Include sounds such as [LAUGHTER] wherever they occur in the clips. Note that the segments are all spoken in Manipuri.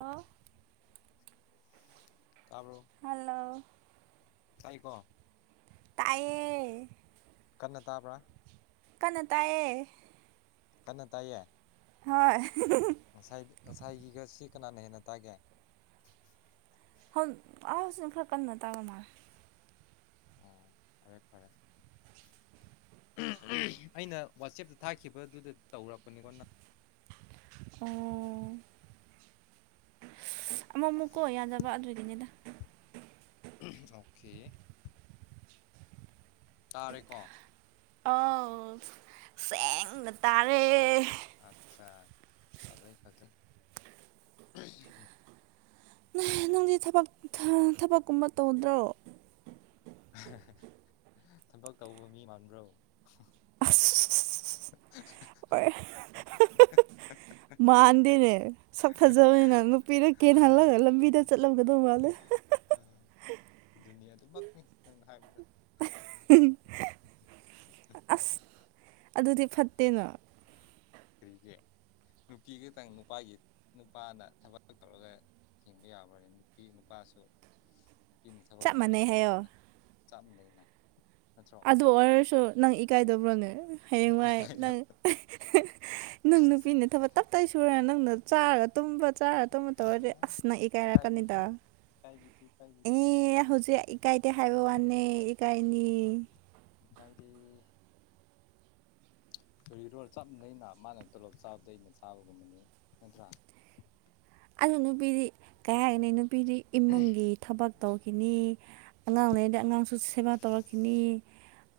ꯑ ꯇꯥꯕ꯭ꯔꯣ ꯍꯜꯂꯣ ꯇꯥꯏꯀꯣ ꯇꯥꯏꯌꯦ ꯀꯟꯅ ꯇꯥꯕ꯭ꯔꯥ ꯀꯟꯅ ꯇꯥꯏꯌꯦ ꯀꯟꯅ ꯇꯥꯏꯌꯦ ꯍꯣꯏ ꯉꯁꯥꯏ ꯉꯁꯥꯏꯒꯤꯒ ꯁꯤ ꯀꯅꯥꯅ ꯍꯦꯟꯅ ꯇꯥꯒꯦ ꯍꯝ ꯑꯥ ꯁꯤꯅ ꯈꯔ ꯀꯟꯅ ꯇꯥꯕ ꯃꯥꯜꯂꯦ ꯑꯣ ꯐꯔꯦ ꯐꯔꯦ ꯑꯩꯅ ꯋꯥꯆꯦꯞꯇ ꯊꯥꯈꯤꯕꯗꯨꯗ ꯇꯧꯔꯛꯄꯅꯤꯀꯣ ꯅꯪ ꯑ ꯑꯃ ꯑꯃꯨꯛꯀꯣ ꯌꯥꯗꯕ ꯑꯗꯨꯒꯤꯅꯤꯗ ꯑꯣꯀꯦ ꯇꯥꯔꯦꯀꯣ ꯑꯥꯎ ꯁꯦꯡꯅ ꯇꯥꯔꯦ ꯑꯠꯆꯥ ꯐꯖꯩ ꯐꯖꯩ ꯅꯦꯍ ꯅꯪꯗꯤ ꯊꯕꯛ ꯊ ꯊꯕꯛꯀꯨꯝꯕ ꯇꯧꯗ꯭ꯔꯣ ꯊꯕꯛ ꯇꯧꯕ ꯃꯤ ꯃꯥꯟꯕ꯭ꯔꯣ ꯑꯁ [UNINTELLIGIBLE] ꯃꯥꯟꯗꯦꯅꯦ ꯁꯛ ꯐꯖꯕꯅꯤꯅ ꯅꯨꯄꯤꯗ ꯀꯦꯟꯍꯜꯂꯒ ꯂꯝꯕꯤꯗ ꯆꯠꯂꯝꯒꯗꯧ ꯃꯥꯜꯂꯦ ꯑ ꯑꯗꯨꯅꯤ ꯑꯗꯨꯃꯛꯅꯤ ꯅꯪꯅ ꯍꯥꯏꯕꯗꯨ ꯑꯁ ꯑꯗꯨꯗꯤ ꯐꯠꯇꯦꯅ ꯀꯔꯤꯒꯤ ꯅꯨꯄꯤ ꯈꯇꯪ ꯅꯨꯄꯥꯒꯤ ꯅꯨꯄꯥꯅ ꯊꯕꯛ ꯇꯧꯔꯒ ꯍꯤꯡꯕ ꯌꯥꯕ꯭ꯔꯅꯦ ꯅꯨꯄꯤ ꯅꯨꯄꯥꯁꯨ ꯅꯨꯄꯤꯅ ꯊꯕꯛ ꯆꯞ ꯇꯧꯔ ꯃꯥꯟꯅꯩ ꯍꯤꯡꯕ ꯍꯥꯏꯌꯣ ꯌꯥꯏꯅ ꯆꯞꯃꯅꯩꯩꯅ ꯅꯠꯇ꯭ꯔꯣ ꯗꯨ ꯑꯣꯏꯔꯁꯨ ꯅꯪ ꯏꯀꯥꯏꯗꯕ꯭ꯔꯣꯅꯦ ꯍꯌꯦꯡꯋꯥꯏ ꯅꯪ ꯏꯀꯥꯏꯅꯕ ꯅꯪ ꯑꯁ ꯅꯨꯄꯤꯅ ꯊꯕꯛ ꯇꯞꯇꯥꯏ ꯁꯨꯔ ꯅꯪꯅ ꯆꯥꯔ ꯇꯨꯝꯕ ꯆꯥꯔ ꯇꯨꯝꯕ ꯇꯧꯔꯗꯤ ꯑꯣ ꯑꯁ ꯅꯪ ꯏꯀꯥꯏꯕꯤꯗꯦ ꯏꯀꯥꯏꯔꯛꯀꯅꯤꯗ ꯏꯀꯥꯏꯕꯤꯗꯦ ꯏꯀꯥꯏꯕꯤ ꯏ ꯍꯧꯖꯤꯛ ꯏꯀꯥꯏꯗꯦ ꯍꯥꯏꯕ ꯋꯥꯅꯦ ꯏꯀꯥꯏꯅꯤ ꯏꯀꯥꯏꯗꯦ ꯀꯔꯤꯔꯣ ꯆꯞ ꯃꯅꯩꯅ ꯃꯥꯅ ꯇꯣꯂꯣꯞ ꯆꯥꯕꯗꯣ ꯑꯩꯅ ꯆꯥꯕꯒꯨꯝꯕꯅꯤ ꯅꯠꯇ꯭ꯔꯥ ꯑꯗꯨ ꯅꯨꯄꯤꯗꯤ ꯀꯩ ꯍꯥꯏꯅꯤ ꯅꯨꯄꯤꯗꯤ ꯏꯃꯨꯡꯒꯤ ꯊꯕꯛ ꯇꯧꯈꯤꯅꯤ ꯑꯉꯥꯡ ꯂꯩꯔꯗꯤ ꯑꯉꯥꯡꯁꯨ ꯁꯦꯕꯥ ꯇꯧꯔꯛꯈꯤꯅꯤ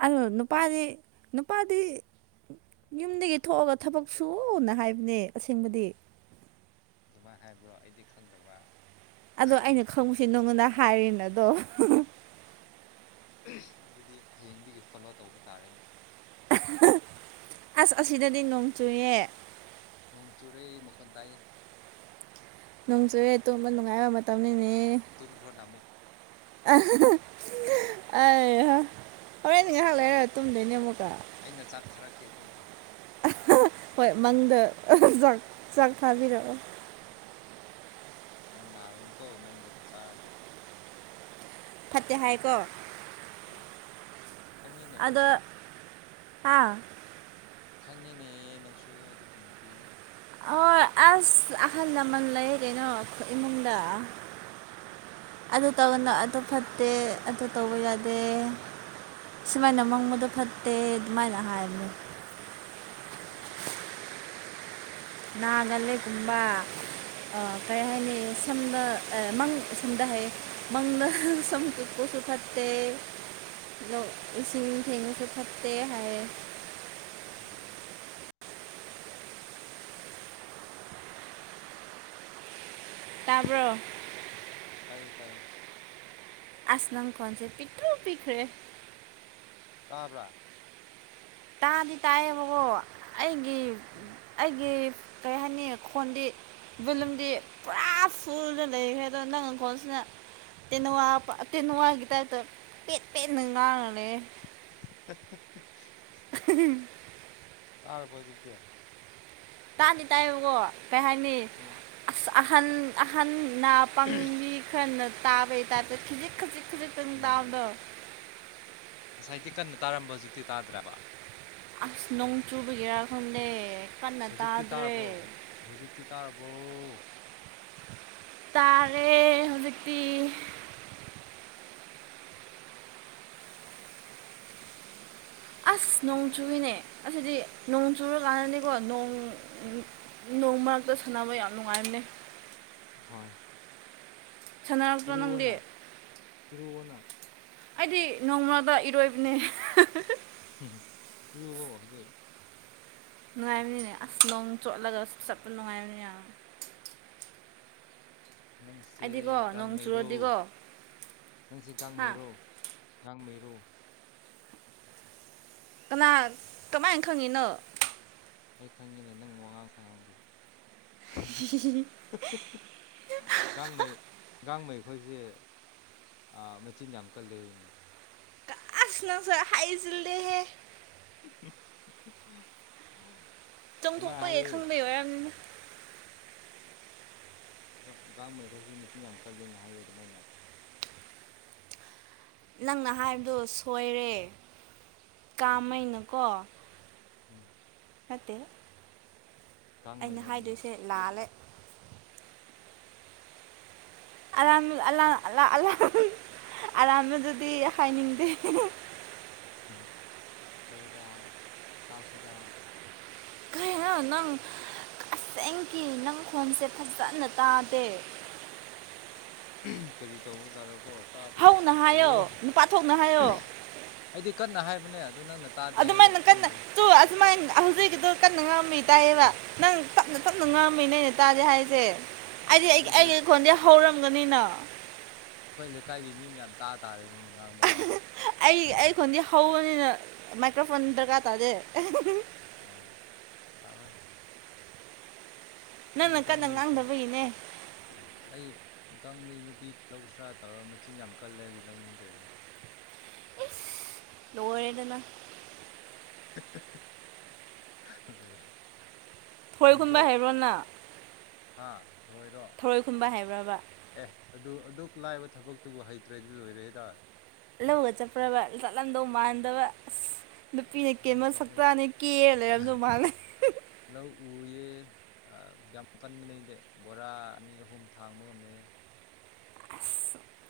ꯑꯗꯣ ꯑꯗꯨ ꯅꯨꯄꯥꯗꯤ ꯅꯨ ꯄꯥꯗꯤ ꯌꯨꯝꯗꯒꯤ ꯊꯣꯛꯑꯒ ꯊꯕꯛ ꯁꯨꯑꯣꯅ ꯍꯥꯏꯕꯅꯦ ꯑꯁꯦꯡꯕꯗꯤ ꯗꯨꯃꯥꯏ ꯍꯥꯏꯕ꯭ꯔꯣ ꯑꯩꯗꯤ ꯈꯪꯗꯕ ꯑꯗꯣ ꯑꯩꯅ ꯈꯪꯕꯁꯦ ꯅꯉꯣꯟꯗ ꯍꯥꯏꯔꯦꯅ ꯑꯗꯣ ꯑꯗꯨꯗꯤ ꯍꯌꯦꯡꯗꯒꯤ ꯐꯣꯂꯣ ꯇꯧꯕ ꯇꯥꯔꯦꯅꯦ ꯑꯁ ꯑꯁꯤꯗꯗꯤ ꯅꯣꯡ ꯆꯨꯏꯌꯦ ꯅꯣꯡ ꯆꯨꯔꯦ ꯃꯈꯣꯟ ꯇꯥꯏꯌꯦ ꯅꯣꯡ ꯆꯨꯔꯦ ꯇꯨꯝꯕ ꯅꯨꯡꯉꯥꯏꯕ ꯃꯇꯝꯅꯤꯅꯦ ꯇꯨꯝꯈ꯭ꯔꯣꯅ ꯑꯃꯨꯛ [UNINTELLIGIBLE] [UNINTELLIGIBLE] ꯑꯩ ꯍꯥ ꯍꯣꯔꯦꯟ ꯉꯥꯏꯍꯥꯛ ꯂꯩꯔꯒ ꯇꯨꯝꯗꯣꯏꯅꯦ ꯑꯃꯨꯛꯀ ꯑꯩꯅ ꯆꯥꯛ ꯊꯥꯔꯛꯀꯦ ꯇꯨꯝꯈ꯭ꯔꯣ ꯑ ꯍꯥ ꯍꯣꯏ ꯃꯪꯗ ꯆꯥꯛ ꯆꯥꯛ ꯊꯥꯕꯤꯔꯛꯑꯣ ꯅꯪ ꯅꯥꯒꯅꯤꯀꯣ ꯃꯪꯗꯒꯤ ꯆꯥꯔꯗꯤ ꯐꯠꯇꯦ ꯍꯥꯏꯀꯣ ꯍꯣꯏ ꯈꯪꯉꯦꯅꯦ ꯅꯪꯁꯦ ꯑꯗ ꯍꯥꯥ ꯈꯪꯉꯤꯅꯦ ꯅꯪꯁꯨ ꯑꯗꯨꯒꯨꯝꯕꯗꯤ ꯑꯣꯏ ꯑꯁ ꯑꯍꯜ ꯂꯃꯟ ꯂꯩ ꯀꯩꯅꯣ ꯑꯈꯣꯏ ꯏꯃꯨꯡꯗ [UNINTELLIGIBLE] ꯑꯗꯨ ꯇꯧꯒꯅꯣ ꯑꯗꯨ ꯐꯠꯇꯦ ꯑꯗꯨ ꯇꯧꯕ ꯌꯥꯗꯦ ꯁꯨꯃꯥꯏꯅ ꯃꯪꯕꯗꯣ ꯐꯠꯇꯦ ꯑꯗꯨꯃꯥꯏꯅ ꯍꯥꯏꯕꯅꯦ ꯑꯣ ꯅꯥꯒꯜꯂꯦ ꯀꯨꯝꯕ ꯑꯥ ꯀꯩ ꯍꯥꯏꯅꯤ ꯁꯝꯗ ꯑꯦ ꯃꯪ ꯁꯝꯗ ꯍꯥꯏꯌꯦ ꯃꯪꯗ ꯁꯝ [UNINTELLIGIBLE] ꯐꯠ ꯇꯦ ꯅꯣꯡ ꯏꯁꯤꯡ ꯊꯦꯡꯕꯁꯨ ꯐꯠꯇꯦ ꯍꯥꯏꯌꯦ [UNINTELLIGIBLE] ꯇꯥꯕ꯭ꯔꯣ ꯇꯥꯏꯌꯦ ꯇꯥꯏꯌꯦ ꯑꯁ ꯅꯪ ꯈꯣꯟꯁꯦ ꯄꯤꯛꯇ꯭ꯔꯨ ꯄꯤꯛꯈ꯭ꯔꯦ ꯇꯥꯕ꯭ꯔꯥ ꯇꯥꯗꯤ ꯇꯥꯏꯌꯦꯕꯀꯣ ꯑꯩꯒꯤ ꯎꯝ ꯑꯩꯒꯤ ꯀꯔꯤ ꯍꯥꯏꯅꯤ ꯈꯣꯟꯗꯤ ꯚꯣꯂꯨꯝꯗꯤ ꯄꯨꯔꯥ ꯐꯨꯜꯗ ꯂꯩꯈ꯭ꯔꯦ ꯑꯗꯣ ꯅꯪ ꯅꯈꯣꯜꯁꯤꯅ ꯇꯦꯟꯅꯋꯥ ꯄꯥ ꯇꯦꯟꯅꯋꯥꯒꯤ ꯇꯥꯏꯞꯇꯥ ꯄꯦꯠ ꯄꯦꯠꯅ ꯉꯥꯡꯔ ꯂꯩꯌꯦ [UNINTELLIGIBLE] [UNINTELLIGIBLE] ꯇꯥꯔꯕ ꯍꯧꯖꯤꯛꯇꯤ ꯇꯥꯗꯤ ꯇꯥꯏꯌꯦꯕꯀꯣ ꯀꯩ ꯍꯥꯏꯅꯤ ꯎꯝ ꯑꯁ ꯑꯍꯟ ꯑꯍꯟ ꯅꯥ ꯄꯡꯕꯤ ꯈꯔꯅ ꯇꯥꯕꯩ ꯇꯥꯏꯞꯇꯥ ꯈꯤꯖꯤꯛ ꯈꯖꯤꯛ ꯈꯖꯤꯛꯇꯪ ꯎꯝ ꯇꯥꯕꯗꯣ ꯉꯁꯥꯏꯗꯤ ꯀꯟꯅ ꯇꯥꯔꯝꯕ ꯍꯧꯖꯤꯛꯇꯤ ꯇꯥꯗ꯭ꯔꯕ ꯑꯁ ꯅꯣꯡ ꯆꯨꯕꯒꯤꯔꯥ ꯈꯪꯗꯦ ꯀꯟꯅ ꯍꯧꯖꯤꯛꯇꯤ ꯇꯥꯗ꯭ꯔꯦ ꯇꯥꯔꯕꯣ ꯍꯧꯖꯤꯛꯇꯤ ꯇꯥꯔꯕꯣ ꯇꯥꯔꯦ ꯍꯧꯖꯤꯛꯇꯤ ꯑꯁ ꯅꯣꯡ ꯆꯨꯋꯤꯅꯦ ꯑꯁꯤꯗꯤ ꯅꯣꯡ ꯆꯨꯔꯥ ꯀꯥꯟꯗꯗꯤꯀꯣ ꯅꯣꯡ ꯅꯣꯡ ꯃꯔꯛꯇ ꯁꯥꯟꯅꯕ ꯌꯥꯝ ꯅꯨꯡꯉꯥꯏꯕꯅꯦ ꯍꯣꯏ ꯁꯥꯟꯅꯔꯛꯇ꯭ꯔꯣ ꯅꯪꯗꯤ ꯏꯔꯨꯑꯣꯅ ꯏꯔꯨꯑꯣꯅ ꯑꯩꯗꯤ ꯅꯣꯡ ꯃꯔꯛꯇ ꯏꯔꯣꯏꯕꯅꯦ ꯍꯨꯝ ꯍꯨꯝ ꯏꯔꯨꯋꯣ ꯍꯧꯖꯤꯛ ꯅꯨꯡꯉꯥꯏꯕꯅꯤꯅꯦ ꯑꯁ ꯅꯣꯡ ꯆꯣꯠꯂꯒ ꯆꯠꯄ ꯅꯨꯡꯉꯥꯏꯕꯅꯦ ꯌꯥꯝ ꯅꯪꯁꯦ ꯑꯩꯗꯤꯀꯣ ꯅꯣꯡ ꯒꯥꯡꯃꯩꯔꯧ ꯆꯨꯔꯗꯤꯀꯣ ꯅꯪꯁꯦ ꯍꯥ ꯒꯥꯡꯃꯩꯔꯣ ꯒꯥꯡꯃꯩꯔꯣ ꯀꯅꯥ ꯀꯃꯥꯏꯅ ꯈꯪꯉꯤꯅꯣ ꯑꯩ ꯈꯪꯉꯤꯅꯦ ꯅꯪ ꯋꯥꯉꯥꯡ ꯁꯉꯥꯡꯗꯣ [INAUDIBLE] ꯥꯒꯥꯡꯃꯩ ꯒꯥꯡꯃꯩ ꯈꯣꯏꯁꯦ ꯑꯥ ꯃꯆꯤꯟ ꯌꯥꯝ ꯀꯜꯂꯦ ꯑꯩꯅꯤ ꯑꯁ ꯅꯪꯁꯨ ꯍꯥꯏꯖꯤꯜꯂꯦꯍꯦ [INAUDIBLE] [INAUDIBLE] ꯑꯗꯨꯃꯥꯏꯅ ꯆꯪꯊꯣꯛꯄꯒꯤ ꯍꯥꯏꯌꯦ ꯈꯪꯕꯩ ꯌꯣꯏꯔꯝꯅꯤ ꯒꯥꯡꯃꯩꯍꯣꯏꯁꯦ ꯃꯆꯤꯟ ꯌꯥꯝ ꯀꯜꯂꯦꯅ ꯍꯥꯏꯌꯦ ꯑꯗꯨꯃꯥꯏꯅ ꯅꯪꯅ ꯍꯥꯏꯕꯗꯣ ꯁꯣꯏꯔꯦ ꯀꯔꯤꯒꯤ ꯀꯥꯃꯩꯅꯀꯣ ꯎꯝ ꯅꯠꯇꯦ ꯒꯥꯡꯃꯩ ꯑꯩꯅ ꯍꯥꯏꯕꯅꯦ ꯍꯥꯏꯗꯣꯏꯁꯦ ꯂꯥꯜꯂꯦ ꯑꯔꯥꯟ ꯑꯔꯥꯟ ꯑꯔꯥꯥꯟꯕꯗꯨꯗꯤ ꯍꯥꯏꯅꯤꯡꯗꯦ ꯍꯥꯏꯌꯨꯗ ꯇꯥꯁꯤꯗ ꯀꯩꯔꯤꯅꯣ ꯅꯪ ꯑꯁꯦꯡꯒꯤ ꯅꯪ ꯈꯣꯟꯁꯦ ꯐꯖꯅ ꯇꯥꯗꯦ ꯀꯔꯤ ꯇꯧꯕꯖꯥꯠꯔꯣꯀꯣ ꯇꯥꯗꯦ ꯍꯧꯅ ꯍꯥꯏꯁꯤꯕꯨ ꯍꯥꯏꯌꯣ ꯅꯨꯄꯥ ꯊꯣꯛꯅ ꯍꯥꯏꯌꯣ ꯑꯩꯗꯤ ꯀꯟꯅ ꯍꯥꯏꯕꯅꯦ ꯑꯗꯨ ꯅꯪꯅ ꯇꯥꯗꯦ ꯍꯥꯏꯌꯦ ꯈꯪꯗ꯭ꯔꯦ ꯑꯗꯨ ꯑꯁꯨꯃꯥꯏꯅ ꯍꯧꯖꯤꯛꯀꯤꯗꯣ ꯀꯟꯅ ꯉꯥꯡꯕꯒꯤ ꯇꯥꯏꯌꯦꯕ ꯅꯪꯅ ꯇꯞꯅ ꯇꯞꯅ ꯉꯥꯡꯕꯒꯤꯅꯦ ꯇꯥꯗꯦ ꯍꯥꯏꯁꯦ ꯑꯁ ꯑꯩꯗꯤ ꯑꯩ ꯑꯗꯨꯗꯤ ꯑꯩꯒꯤ ꯈꯣꯟꯗꯤ ꯍꯧꯔꯝꯒꯅꯤꯅ ꯑꯩꯈꯣꯏ ꯂꯩꯀꯥꯏꯒꯤ ꯃꯤ ꯃꯌꯥꯝ ꯇꯥ ꯇꯥꯔꯦꯅꯦ ꯅꯪꯅ ꯉꯥꯡꯕꯗꯣ ꯑꯩ ꯑꯩꯈꯣꯟꯗꯤ ꯍꯧꯕꯅꯤꯅ ꯃꯥꯏꯀ꯭ꯔꯣꯐꯣꯟ ꯗꯔꯀꯥꯔ ꯇꯥꯗꯦ ꯑꯥ ꯇꯔꯣꯏ ꯅꯪꯅ ꯅꯣꯏ ꯀꯟꯅ ꯒꯥꯡꯃꯩꯁꯤꯡ ꯉꯥꯡꯗꯕꯒꯤꯅꯦ ꯑꯩ ꯒꯥꯡꯃꯩ ꯅꯨꯄꯤ ꯂꯧꯁꯤꯔꯥ ꯇꯧꯔꯒ ꯃꯆꯤꯟ ꯌꯥꯝ ꯀꯜꯂꯦ ꯍꯥꯏꯕꯒꯤ ꯂꯧꯅꯤꯡꯗ꯭ꯔꯦꯅꯦ ꯏꯁ ꯂꯣꯏꯔꯦꯗꯅ [UNINTELLIGIBLE] [INAUDIBLE] [INAUDIBLE] ꯊꯔꯣꯏ ꯈꯨꯟꯕ ꯆꯨꯝꯗ꯭ꯔꯣ ꯍꯩꯕ꯭ꯔꯣ ꯅꯪ ꯍꯥꯥ ꯊꯔꯣꯏꯔꯣ ꯊꯔꯣꯏ ꯈꯨꯟꯕ ꯍꯩꯕ꯭ꯔꯕ ꯑꯦ ꯑꯗꯨ ꯑꯗꯨꯛ ꯂꯥꯏꯕ ꯊꯕꯛꯇꯨꯕꯨ ꯍꯩꯇ꯭ꯔꯗꯤ ꯂꯣꯏꯔꯦꯗ ꯂꯧꯒ ꯆꯠꯄ꯭ꯔꯕ ꯂꯠꯂꯝꯗꯧ ꯃꯥꯟꯗꯕ ꯑꯁ ꯅꯨꯄꯤꯅ ꯂꯧ ꯀꯦꯟꯕ ꯆꯠꯂꯦ ꯁꯛꯇꯥꯅꯤ ꯀꯦꯔ ꯂꯩꯔꯝꯗꯧ ꯃꯥꯜꯂꯦ ꯂꯧ ꯎꯏꯌꯦ ꯌꯥꯝ ꯀꯟꯕꯅꯦ ꯑꯩꯗꯤ ꯕꯣꯔꯥ ꯑꯅꯤ ꯑꯍꯨꯝ ꯊꯥꯡꯕ ꯉꯝꯃꯦ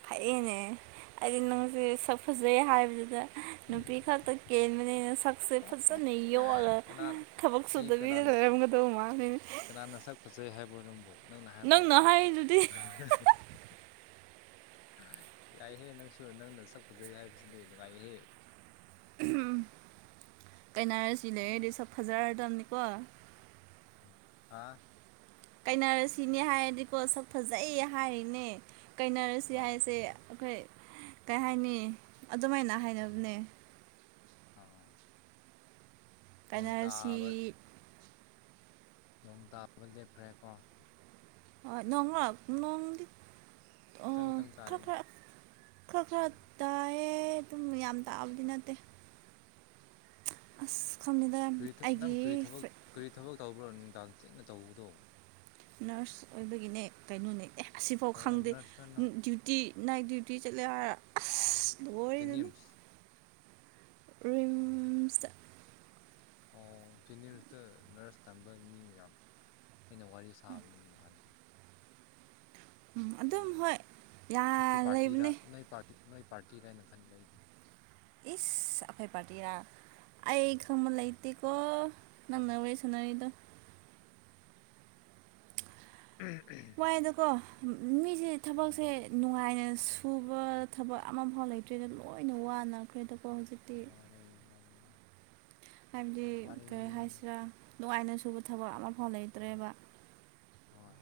ꯍꯩꯌꯦꯅꯦ ꯑꯩꯗꯤ ꯅꯪꯁꯦ ꯁꯛ ꯐꯖꯩ ꯍꯥꯏꯕꯗꯨꯗ ꯅꯨꯄꯤ ꯥꯈꯛꯇ ꯀꯦꯟꯕꯅꯦ ꯅꯁꯛꯁꯦ ꯐꯖꯅ ꯌꯣꯜꯂꯒ ꯀꯅꯥꯅ ꯊꯕꯛ ꯑꯩ ꯁꯨꯗꯕꯤꯗ ꯀꯅꯥꯅ ꯂꯩꯔꯝꯒꯗꯧꯕ ꯃꯥꯜꯂꯤꯅꯦ ꯀꯅꯥꯅ ꯁꯛ ꯐꯖꯩ ꯍꯥꯏꯕ꯭ꯔꯣ ꯅꯪꯕꯨ ꯍꯥꯏꯕ꯭ꯔꯣ ꯅꯪꯅ ꯍꯥꯏꯔꯤꯗꯨꯗꯤ [INAUDIBLE] ꯌꯥꯏꯍꯦ ꯅꯪꯁꯨ ꯅꯪꯅ ꯁꯛ ꯐꯖꯩ ꯍꯥꯏꯕꯁꯤꯗꯤ ꯅꯨꯡꯉꯥꯏꯍꯦ ꯎꯝ ꯀꯩꯅꯥꯔꯁꯤ ꯂꯩꯔꯗꯤ ꯁꯛ ꯐꯖꯔꯗꯕꯅꯤꯀꯣ ꯍꯥꯥ ꯀꯩꯅ ꯔꯁꯤꯅꯦ ꯍꯥꯏꯔꯗꯤꯀꯣ ꯁꯛ ꯐꯖꯩ ꯍꯥꯏꯔꯤꯅꯦ ꯀꯩꯅꯥꯔꯁꯤ ꯍꯣꯏ ꯍꯥꯏꯕꯁꯦ ꯑꯩꯈꯣꯏ ꯀꯩ ꯍꯥꯏꯅꯤ ꯑꯗꯨꯃꯥꯏꯅ ꯍꯥꯏꯅꯕꯅꯦ ꯑꯥ ꯅꯣꯡ ꯀꯥꯏꯅꯔꯁꯤ ꯇꯕꯥ ꯅꯣꯡ ꯇꯥꯕ ꯂꯦꯞꯈ꯭ꯔꯦꯀꯣ ꯑꯥ ꯅꯣꯡ ꯂꫭ ꯅꯣꯡꯗꯤ ꯑꯣ ꯈꯤꯇꯪ ꯈꯤꯇꯪ ꯇꯥꯔꯤꯌꯦ ꯈꯔꯥ ꯈꯔꯥ ꯈꯔꯥ ꯈꯔꯥ ꯇꯥꯏꯌꯦ ꯑꯗꯨꯝ ꯌꯥꯝ ꯇꯥꯕꯗꯤ ꯅꯠꯇꯦ ꯑꯁ ꯈꯪꯗ‌ꯦꯗ ꯀꯔꯤ ꯅꯪ ꯑꯩꯒꯤ ꯀꯔꯤ ꯊꯕꯛ ꯐꯔ‌ꯦ ꯀꯔꯤ ꯊꯕꯛ ꯇꯧꯕ꯭ꯔꯣ ꯅꯨꯡꯗꯥꯡ ꯊꯦꯡꯅ ꯇꯧꯕꯗꯣ ꯅꯔꯁ ꯑꯣꯏꯕꯒꯤꯅꯦ ꯀꯩꯅꯣꯅꯦ ꯑꯦ ꯑꯁꯤꯐꯥꯎ ꯑꯣ ꯈꯪꯗꯦ ꯅꯔꯁꯇ ꯅꯪ ꯗꯤꯌ꯭ ꯇꯤ ꯅꯥꯏꯠ ꯗꯤ꯭ꯌꯨꯇꯤ ꯆꯠꯂꯦ ꯍꯥꯏꯔꯥ ꯖꯦꯅꯤꯝꯁ ꯔꯤꯝꯁꯇꯥ ꯑꯣ ꯖꯦꯅꯤꯝꯁꯇ ꯅꯔꯁ ꯇꯝꯕ ꯃꯤ ꯃꯌꯥꯝ ꯑꯩꯅ ꯋꯥꯔꯤ ꯁꯥꯕꯅꯤꯅꯦ ꯃꯥꯗꯤ ꯎꯝ ꯑꯗꯨꯝ ꯑꯗꯨꯏꯅꯤ ꯍꯣꯏ ꯌꯥ ꯅꯣꯏ ꯄꯥꯔꯇꯤꯔ ꯂꯩꯕꯅꯦ ꯅꯣꯏ ꯄꯥꯔꯇꯤ ꯅꯣꯏ ꯄꯥꯔꯇꯤꯔꯥ ꯍꯥꯏꯅ ꯈꯟꯕ ꯑꯩꯗꯤ ꯏꯁ ꯑꯩꯈꫭꯏ ꯄꯥꯔꯇꯤꯔꯥ ꯑꯩ ꯈꯪꯕ ꯂꯩꯇꯦꯀꯣ ꯅꯪꯅ ꯋꯥꯔꯤ ꯁꯥꯟꯅꯔꯤꯗꯣ ꯎꯝ ꯎꯝ ꯥꯏ [UNINTELLIGIBLE] ꯗꯀꯣ ꯃꯤꯁꯦ ꯊꯕꯛꯁꯦ ꯅꯨꯡꯉꯥꯏꯅ ꯁꯨꯕ ꯊꯕꯛ ꯑꯃꯐꯥꯎ ꯂꯩꯇ꯭ꯔꯦꯗ ꯂꯣꯏꯅ ꯋꯥꯅꯈ꯭ꯔꯦꯗꯀꫭ ꯍꯧꯖꯤꯛꯇꯤ ꯋꯔꯦ ꯋꯔꯦ ꯍꯥꯏꯕꯗꯤ ꯀꯔꯤ ꯍꯥꯏꯁꯤꯔꯥ ꯅꯨꯡꯉꯥꯏꯅ ꯁꯨꯕ ꯊꯕꯛ ꯑꯃꯐꯥꯎ ꯂꯩꯇ꯭ꯔꯦꯕ ꯍꯣꯏ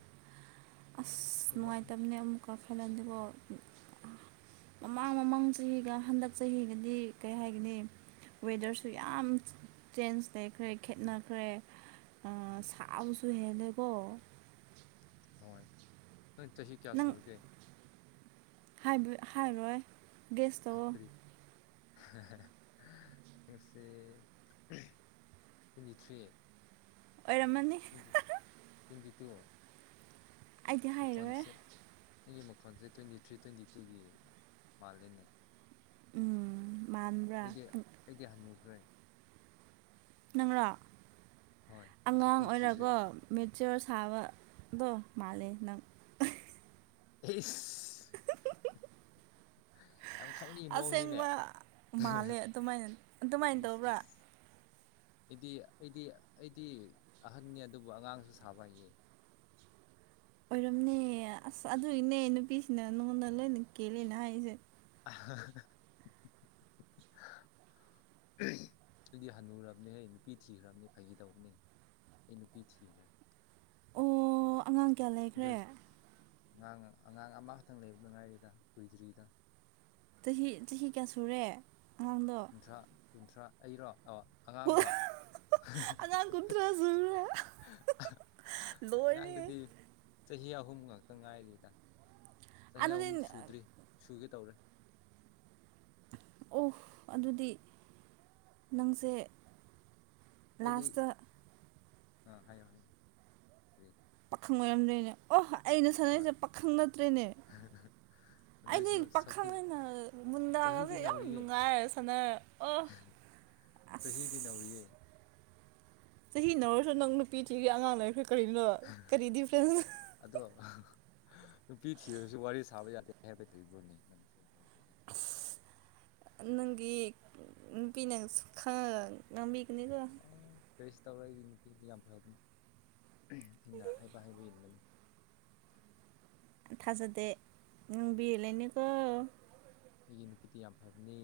ꯑꯁ ꯑꯗꯨꯃꯛꯅꯤ ꯅꯨꯡꯉꯥꯏꯇꯕꯅꯦ ꯑꯃꯨꯛꯀ ꯈꯜꯂꯑꯗꯤꯀꫭ ꯃꯃꯥꯡ ꯃꯃꯥꯡ ꯆꯍꯤꯒ ꯍꯟꯗꯛ ꯆꯍꯤꯒꯗꯤ ꯀꯩ ꯍꯥꯏꯒꯅꯤ ꯋꯦꯗꯔꯁꯨ ꯌꯥꯝ ꯆꯦꯟꯖ ꯂꯩꯈ꯭ꯔꯦ ꯈꯦꯅꯈ꯭ꯔꯦ ꯑꯥ ꯎꯝ ꯁꯥꯕꯁꯨ ꯍꯦꯜꯂꯦꯀꯣ ꯍꯣꯏ ꯅꯪ ꯆꯍꯤ ꯀꯌꯥ ꯁꯨꯔꯒꯦ ꯍꯥꯏꯕ ꯍꯥꯏꯔꯣꯏ ꯒꯦꯁꯇꯧꯋꫭ ꯉꯪꯁꯤ ꯇ꯭ꯋꯦꯟꯇꯤ ꯊ꯭ꯔꯤ ꯑꯣꯏꯔꯝꯃꯅꯤ ꯇ꯭ꯋꯦꯟꯇꯤ ꯇ꯭ꯋꯦꯟꯇꯤ ꯇꯨ ꯑꯥ [UNINTELLIGIBLE] ꯃꯈꯣꯟꯁꯦ ꯃꯤꯒꯤ ꯃꯈꯣꯟꯁꯦ ꯇ꯭ꯋꯦꯟꯇꯤ ꯊ꯭ꯔꯤ ꯇ꯭ꯋꯦꯟꯇꯤ ꯇꯨꯒꯤ ꯃꯥꯂꯦꯅꯦ ꯎꯝ ꯃꯥꯟ ꯑꯩꯗꯤ ꯑꯩꯩꯗꯤ ꯍꯉꯨꯈ꯭ꯔꯦ ꯅꯪꯔꯣ ꯍꯣꯏ ꯑꯉꯥꯡ ꯅꯨꯄꯤ ꯊꯤꯈ꯭ꯔꯦ ꯑꯣꯏꯔꯒꯣ ꯃꯦꯆꯌꯣꯔ ꯁꯥꯕꯗꯣ ꯃꯥꯜꯂꯦ ꯅꯪ ꯏꯁ ꯌꯥꯝ ꯈꯪꯕꯤ ꯃꯑꯣꯡꯅꯤꯅꯦ ꯑꯁꯦꯡꯕ ꯃꯥꯜꯂꯦ ꯑꯗꯨꯃꯥꯏꯅ ꯑꯗꯨꯃꯥꯏꯅ ꯏꯁ ꯇꯧꯕ꯭ꯔꯥ [INAUDIBLE] ꯏꯁ ꯑꯩꯗꯤ ꯑꯩꯗꯤ ꯑꯩꯗꯤ ꯑꯍꯟꯅꯤ ꯑꯗꯨꯕꯨ ꯑꯉꯥꯡꯁꯨ ꯁꯥꯕ ꯍꯩꯌꯦ ꯑꯣꯏꯔꯝꯅꯤꯌꯦ ꯑꯁ ꯑꯗꯨꯒꯤꯅꯦ ꯅꯨꯄꯤꯁꯤꯡꯅ ꯅꯉꯣꯟꯗ ꯂꯣꯏꯅ ꯀꯦꯜꯂꯦꯅ ꯍꯥꯏꯔꯤꯁꯦ ꯑ [UNINTELLIGIBLE] [INAUDIBLE] ꯑꯩꯗꯤ ꯍꯟꯅꯨꯔꯕꯅꯦꯍꯦ ꯅꯨꯄꯤ ꯊꯤꯈ꯭ꯔꯕꯅꯤ ꯐꯩꯒꯤ ꯇꯧꯕꯅꯦ ꯑꯩ ꯅꯨꯄꯤ ꯊꯤꯈ꯭ꯔꯦ ꯑꯣ ꯑꯉꯥꯡ ꯀꯌꯥ ꯂꯩꯈ꯭ꯔꯦ ꯑꯗꯨꯖꯤ ꯑꯉꯥꯡ ꯑꯉꯥꯡ ꯑꯃꯈꯛꯇꯪ ꯂꯩꯕꯗ ꯉꯥꯏꯔꯤꯗ ꯀꯨꯏꯗ꯭ꯔꯤꯗ ꯆꯍꯤ ꯆꯍꯤ ꯀꯌꯥ ꯁꯨꯔꯦ ꯑꯉꯥꯡꯗꯣ ꯊ꯭ꯔꯥ ꯀꯨꯟꯊ꯭ꯔꯥ ꯑꯩꯔꯣ ꯑ ꯑꯉꯥꯡꯔꯣ ꯑꯉꯥꯡ ꯀꯨꯟꯊ꯭ꯔꯥ ꯁꯨꯔꯦ ꯂꯣꯏꯔꯦ ꯑꯉꯥꯡꯗꯨꯗꯤ ꯆꯍꯤ ꯑꯍꯨꯝ ꯉꯥꯛꯇ ꯉꯥꯏꯔꯤꯗ ꯆꯍꯤ ꯑꯗꯨꯗꯤ ꯑꯍꯨꯝ ꯁꯨꯗ꯭ꯔꯤ ꯁꯨꯒꯦ ꯇꯧꯔꯦ ꯑꯣ ꯑꯗꯨꯗꯤ ꯅꯪꯁꯦ ꯑꯩꯗꯤ ꯂꯥꯁꯇ ꯑꯥ ꯍꯥꯏꯌꯣ ꯍꯥꯏꯌꯣ ꯂꯩ ꯄꯥꯈꯪ ꯑꯣꯏꯔꯝꯗ꯭ꯔ‌ꯦꯅꯦ ꯑꯣ ꯑꯩꯅ ꯁꯥꯟꯅꯔꯤꯁꯦ ꯍꯣꯏ ꯄꯥꯈꯪ ꯅꯠꯇ꯭ꯔꯦꯅꯦ ꯑꯩꯗꯤ ꯑꯗꯨꯏꯁꯨ ꯁꯛꯇꯤ ꯄꯥꯈꯪꯅ‌ꯦꯅ ꯃꯨꯟꯗꯥꯒꯁꯦ ꯆꯍꯤꯗꯤ ꯌꯥꯝ ꯅꯧꯔꯤꯌꯦ ꯅꯨꯡꯉꯥꯏꯔ ꯁꯥꯟꯅꯔ ꯑꯣ ꯆꯍꯤꯗꯤ ꯅꯧꯔꯤꯌꯦ ꯑꯁ ꯆꯍꯤ ꯅꯧꯔꯁꯨ ꯅꯪ ꯅꯨꯄꯤ ꯊꯤꯒꯤ ꯑꯉꯥꯡ ꯂꯩꯈ꯭ꯔ‌ꯦ ꯀꯔꯤꯅꯣ ꯀꯔꯤ ꯗꯤꯐ꯭ꯔꯦꯟꯁꯅꯣ ꯑꯗꯣ ꯅꯨꯄꯤ ꯊꯤꯔꯁꯨ ꯋꯥꯔꯤ ꯁꯥꯕ ꯌꯥꯗꯦ ꯍꯥꯏꯕ ꯂꯩꯕ꯭ꯔꯣꯅꯦ ꯅꯪꯁꯨ ꯅꯪꯒꯤ ꯅꯨꯄꯤꯅꯁꯨ ꯈꯪꯉꯒ ꯉꯥꯡꯕꯤꯒꯅꯤꯗ ꯎꯝ ꯀꯔꯤꯁꯨ ꯇꯧꯔ‌ꯣꯏ ꯑꯩꯒꯤ ꯅꯨꯄꯤꯗꯤ ꯌꯥꯝ ꯐꯕꯅꯤ ꯑꯩꯅ ꯍꯥꯏꯕ ꯍꯥꯏꯕ ꯏꯟꯕꯅꯤ ꯊꯖꯗꯦ ꯅꯨꯡꯕꯤ ꯂꯩꯅꯤꯀꯣ ꯑꯩꯒꯤ ꯅꯨꯄꯤꯗꯤ ꯌꯥꯝ ꯐꯕꯅꯦ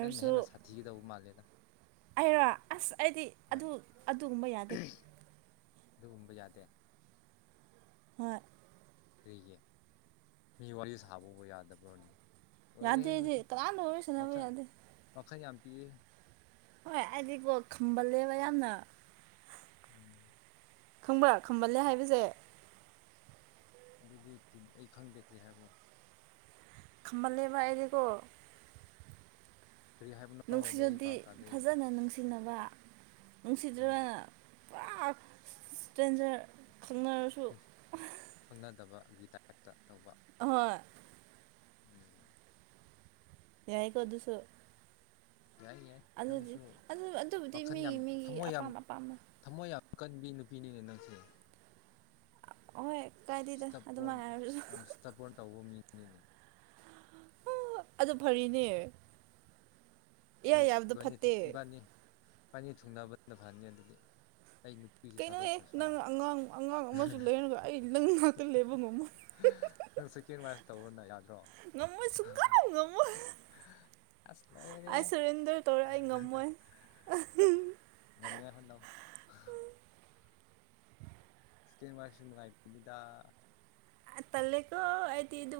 ꯅꯪꯅ ꯍꯦꯟꯅ ꯁꯥꯊꯤꯒꯗꯧꯕ ꯃꯥꯜꯂꯦꯗ ꯑꯩꯔꯣ ꯑꯁ ꯑꯩꯗꯤ ꯍꯣꯏ ꯑꯗꯨ ꯑꯗꯨꯒꯨꯝꯕ ꯌꯥꯗꯦ ꯑꯗꯨꯒꯨꯝꯕ ꯌꯥꯗꯦ ꯍꯣꯏ ꯀꯩꯒꯤ ꯃꯤ ꯋꯥꯔꯤ ꯁꯥꯕꯕꯨ ꯌꯥꯗꯕ꯭ꯔꯣꯅꯦ ꯌꯥꯗꯦ ꯑꯣꯏꯔꯦꯍꯦ ꯑꯩꯗꯤ ꯀꯅꯥꯝꯗ ꯋꯥꯔꯤ ꯁꯥꯟꯅꯕ ꯌꯥꯗꯦ ꯋꯥꯈꯟ ꯌꯥꯝ ꯄꯤꯛꯑꯦ ꯍꯣꯏ ꯑꯩꯗꯤꯀꯣ ꯈꯝꯕꯜꯂꯦꯕ ꯌꯥꯝꯅ ꯎꯝ ꯈꯪꯕ꯭ꯔꯥ ꯈꯝꯕꯜꯂꯦ ꯍꯥꯏꯕꯁꯦ ꯑꯗꯨꯗꯤ ꯇꯤꯟ ꯑꯩ ꯈꯪꯗꯦ ꯀꯔꯤ ꯍꯥꯏꯕ꯭ꯔꯣ ꯈꯝꯕꯜꯂꯦꯕ ꯑꯩꯗꯤꯀꯣ ꯀꯔꯤ ꯍꯥꯏꯕꯅꯣ ꯑꯗꯣ ꯑꯩ ꯅꯨꯡꯁꯤꯔꯗꯤ ꯚꯥꯞ ꯇꯥꯗꯦ ꯐꯖꯅ ꯅꯨꯡꯁꯤꯅꯕ ꯎꯝ ꯅꯨꯡꯁꯤꯗ꯭ꯔꯒꯅ ꯄꯨꯔꯥ ꯏꯁꯇ꯭ꯔꯦꯟꯖ꯭ꯔ ꯈꯪꯅꯔꯁꯨ ꯎꯝ ꯈꯪꯅꯗꯕꯒꯤ ꯇꯥꯏꯞꯇ ꯇꯧꯕ ꯍꯣꯏ ꯎꯝ ꯌꯥꯏ ꯀꯣ ꯑꯗꯨꯁꯨ ꯌꯥꯏ ꯌꯥꯏ ꯑꯗꯨꯗꯤ ꯅꯪꯁꯨ ꯑꯗꯨ ꯑꯗꯨꯕꯨꯗꯤ ꯃꯤꯒꯤ ꯃꯤꯒꯤ ꯑꯄꯥꯝ ꯑꯄꯥꯝꯕꯅꯦ ꯊꯝꯃꯣꯏ ꯌꯥꯝ ꯀꯟꯕꯤ ꯅꯨꯄꯤꯅꯤꯅꯦ ꯅꯪꯁꯦ ꯍꯣꯏ ꯀꯟ ꯏꯁꯇꯞꯕꯣꯔꯟ ꯌꯥꯝ ꯏꯁꯇꯞꯕꯣꯔꯟ ꯇꯧꯕ ꯃꯤꯅꯤꯅꯦ ꯑꯗꯨ ꯐꯔꯤꯅꯦ ꯏꯌꯥ ꯑꯗꯨ ꯌꯥꯕꯗꯣ ꯏꯕꯥꯅꯤ ꯊꯨ‌ ꯐꯠꯇꯦ ꯏꯕꯥꯅꯤ ꯏꯕꯥꯅꯤ ꯊꯨꯡꯅꯕꯅ ꯐꯅꯤ ꯑꯗꯨꯗꯤ ꯑꯩ ꯅꯨꯄꯤꯁꯦ ꯀꯩꯅꯣꯍ‌ꯦ ꯅꯪ ꯊꯥꯗꯣꯛꯈ꯭ꯔꯁꯤꯔꯅꯦ ꯑꯉꯥꯡ ꯑꯉꯥꯡ ꯑꯃꯁꯨ ꯂꯩꯔꯒ ꯑꯩ ꯅꯪ ꯉꯥꯛꯇ ꯂꯩꯕ ꯉꯝꯃꯣꯏ ꯅꯪ ꯆꯦꯀꯦꯟ ꯂꯥꯏꯁ ꯇꯧꯔꯣꯅ ꯌꯥꯗ꯭ꯔꯣ ꯉꯃꯣꯏ ꯁꯨꯀꯉꯝ ꯉꯃꯣꯏ ꯑꯁ ꯂꯣꯏꯔꯦ ꯑꯩ ꯁꯦꯔꯦꯟꯗ꯭ꯔ ꯇꯧꯔꯦ ꯑꯩ ꯉꯝꯃꯣꯏ ꯉꯝꯅꯤꯉꯥꯏ ꯍꯣꯠꯅꯧ ꯏꯁꯀꯦꯟ ꯕꯥꯏꯖꯦ ꯅꯨꯡꯉꯥꯏꯕꯤꯗꯦꯗ ꯑꯩ ꯇꯜꯂꯦꯀꯣ ꯑꯩꯗꯤ ꯑꯗꯨ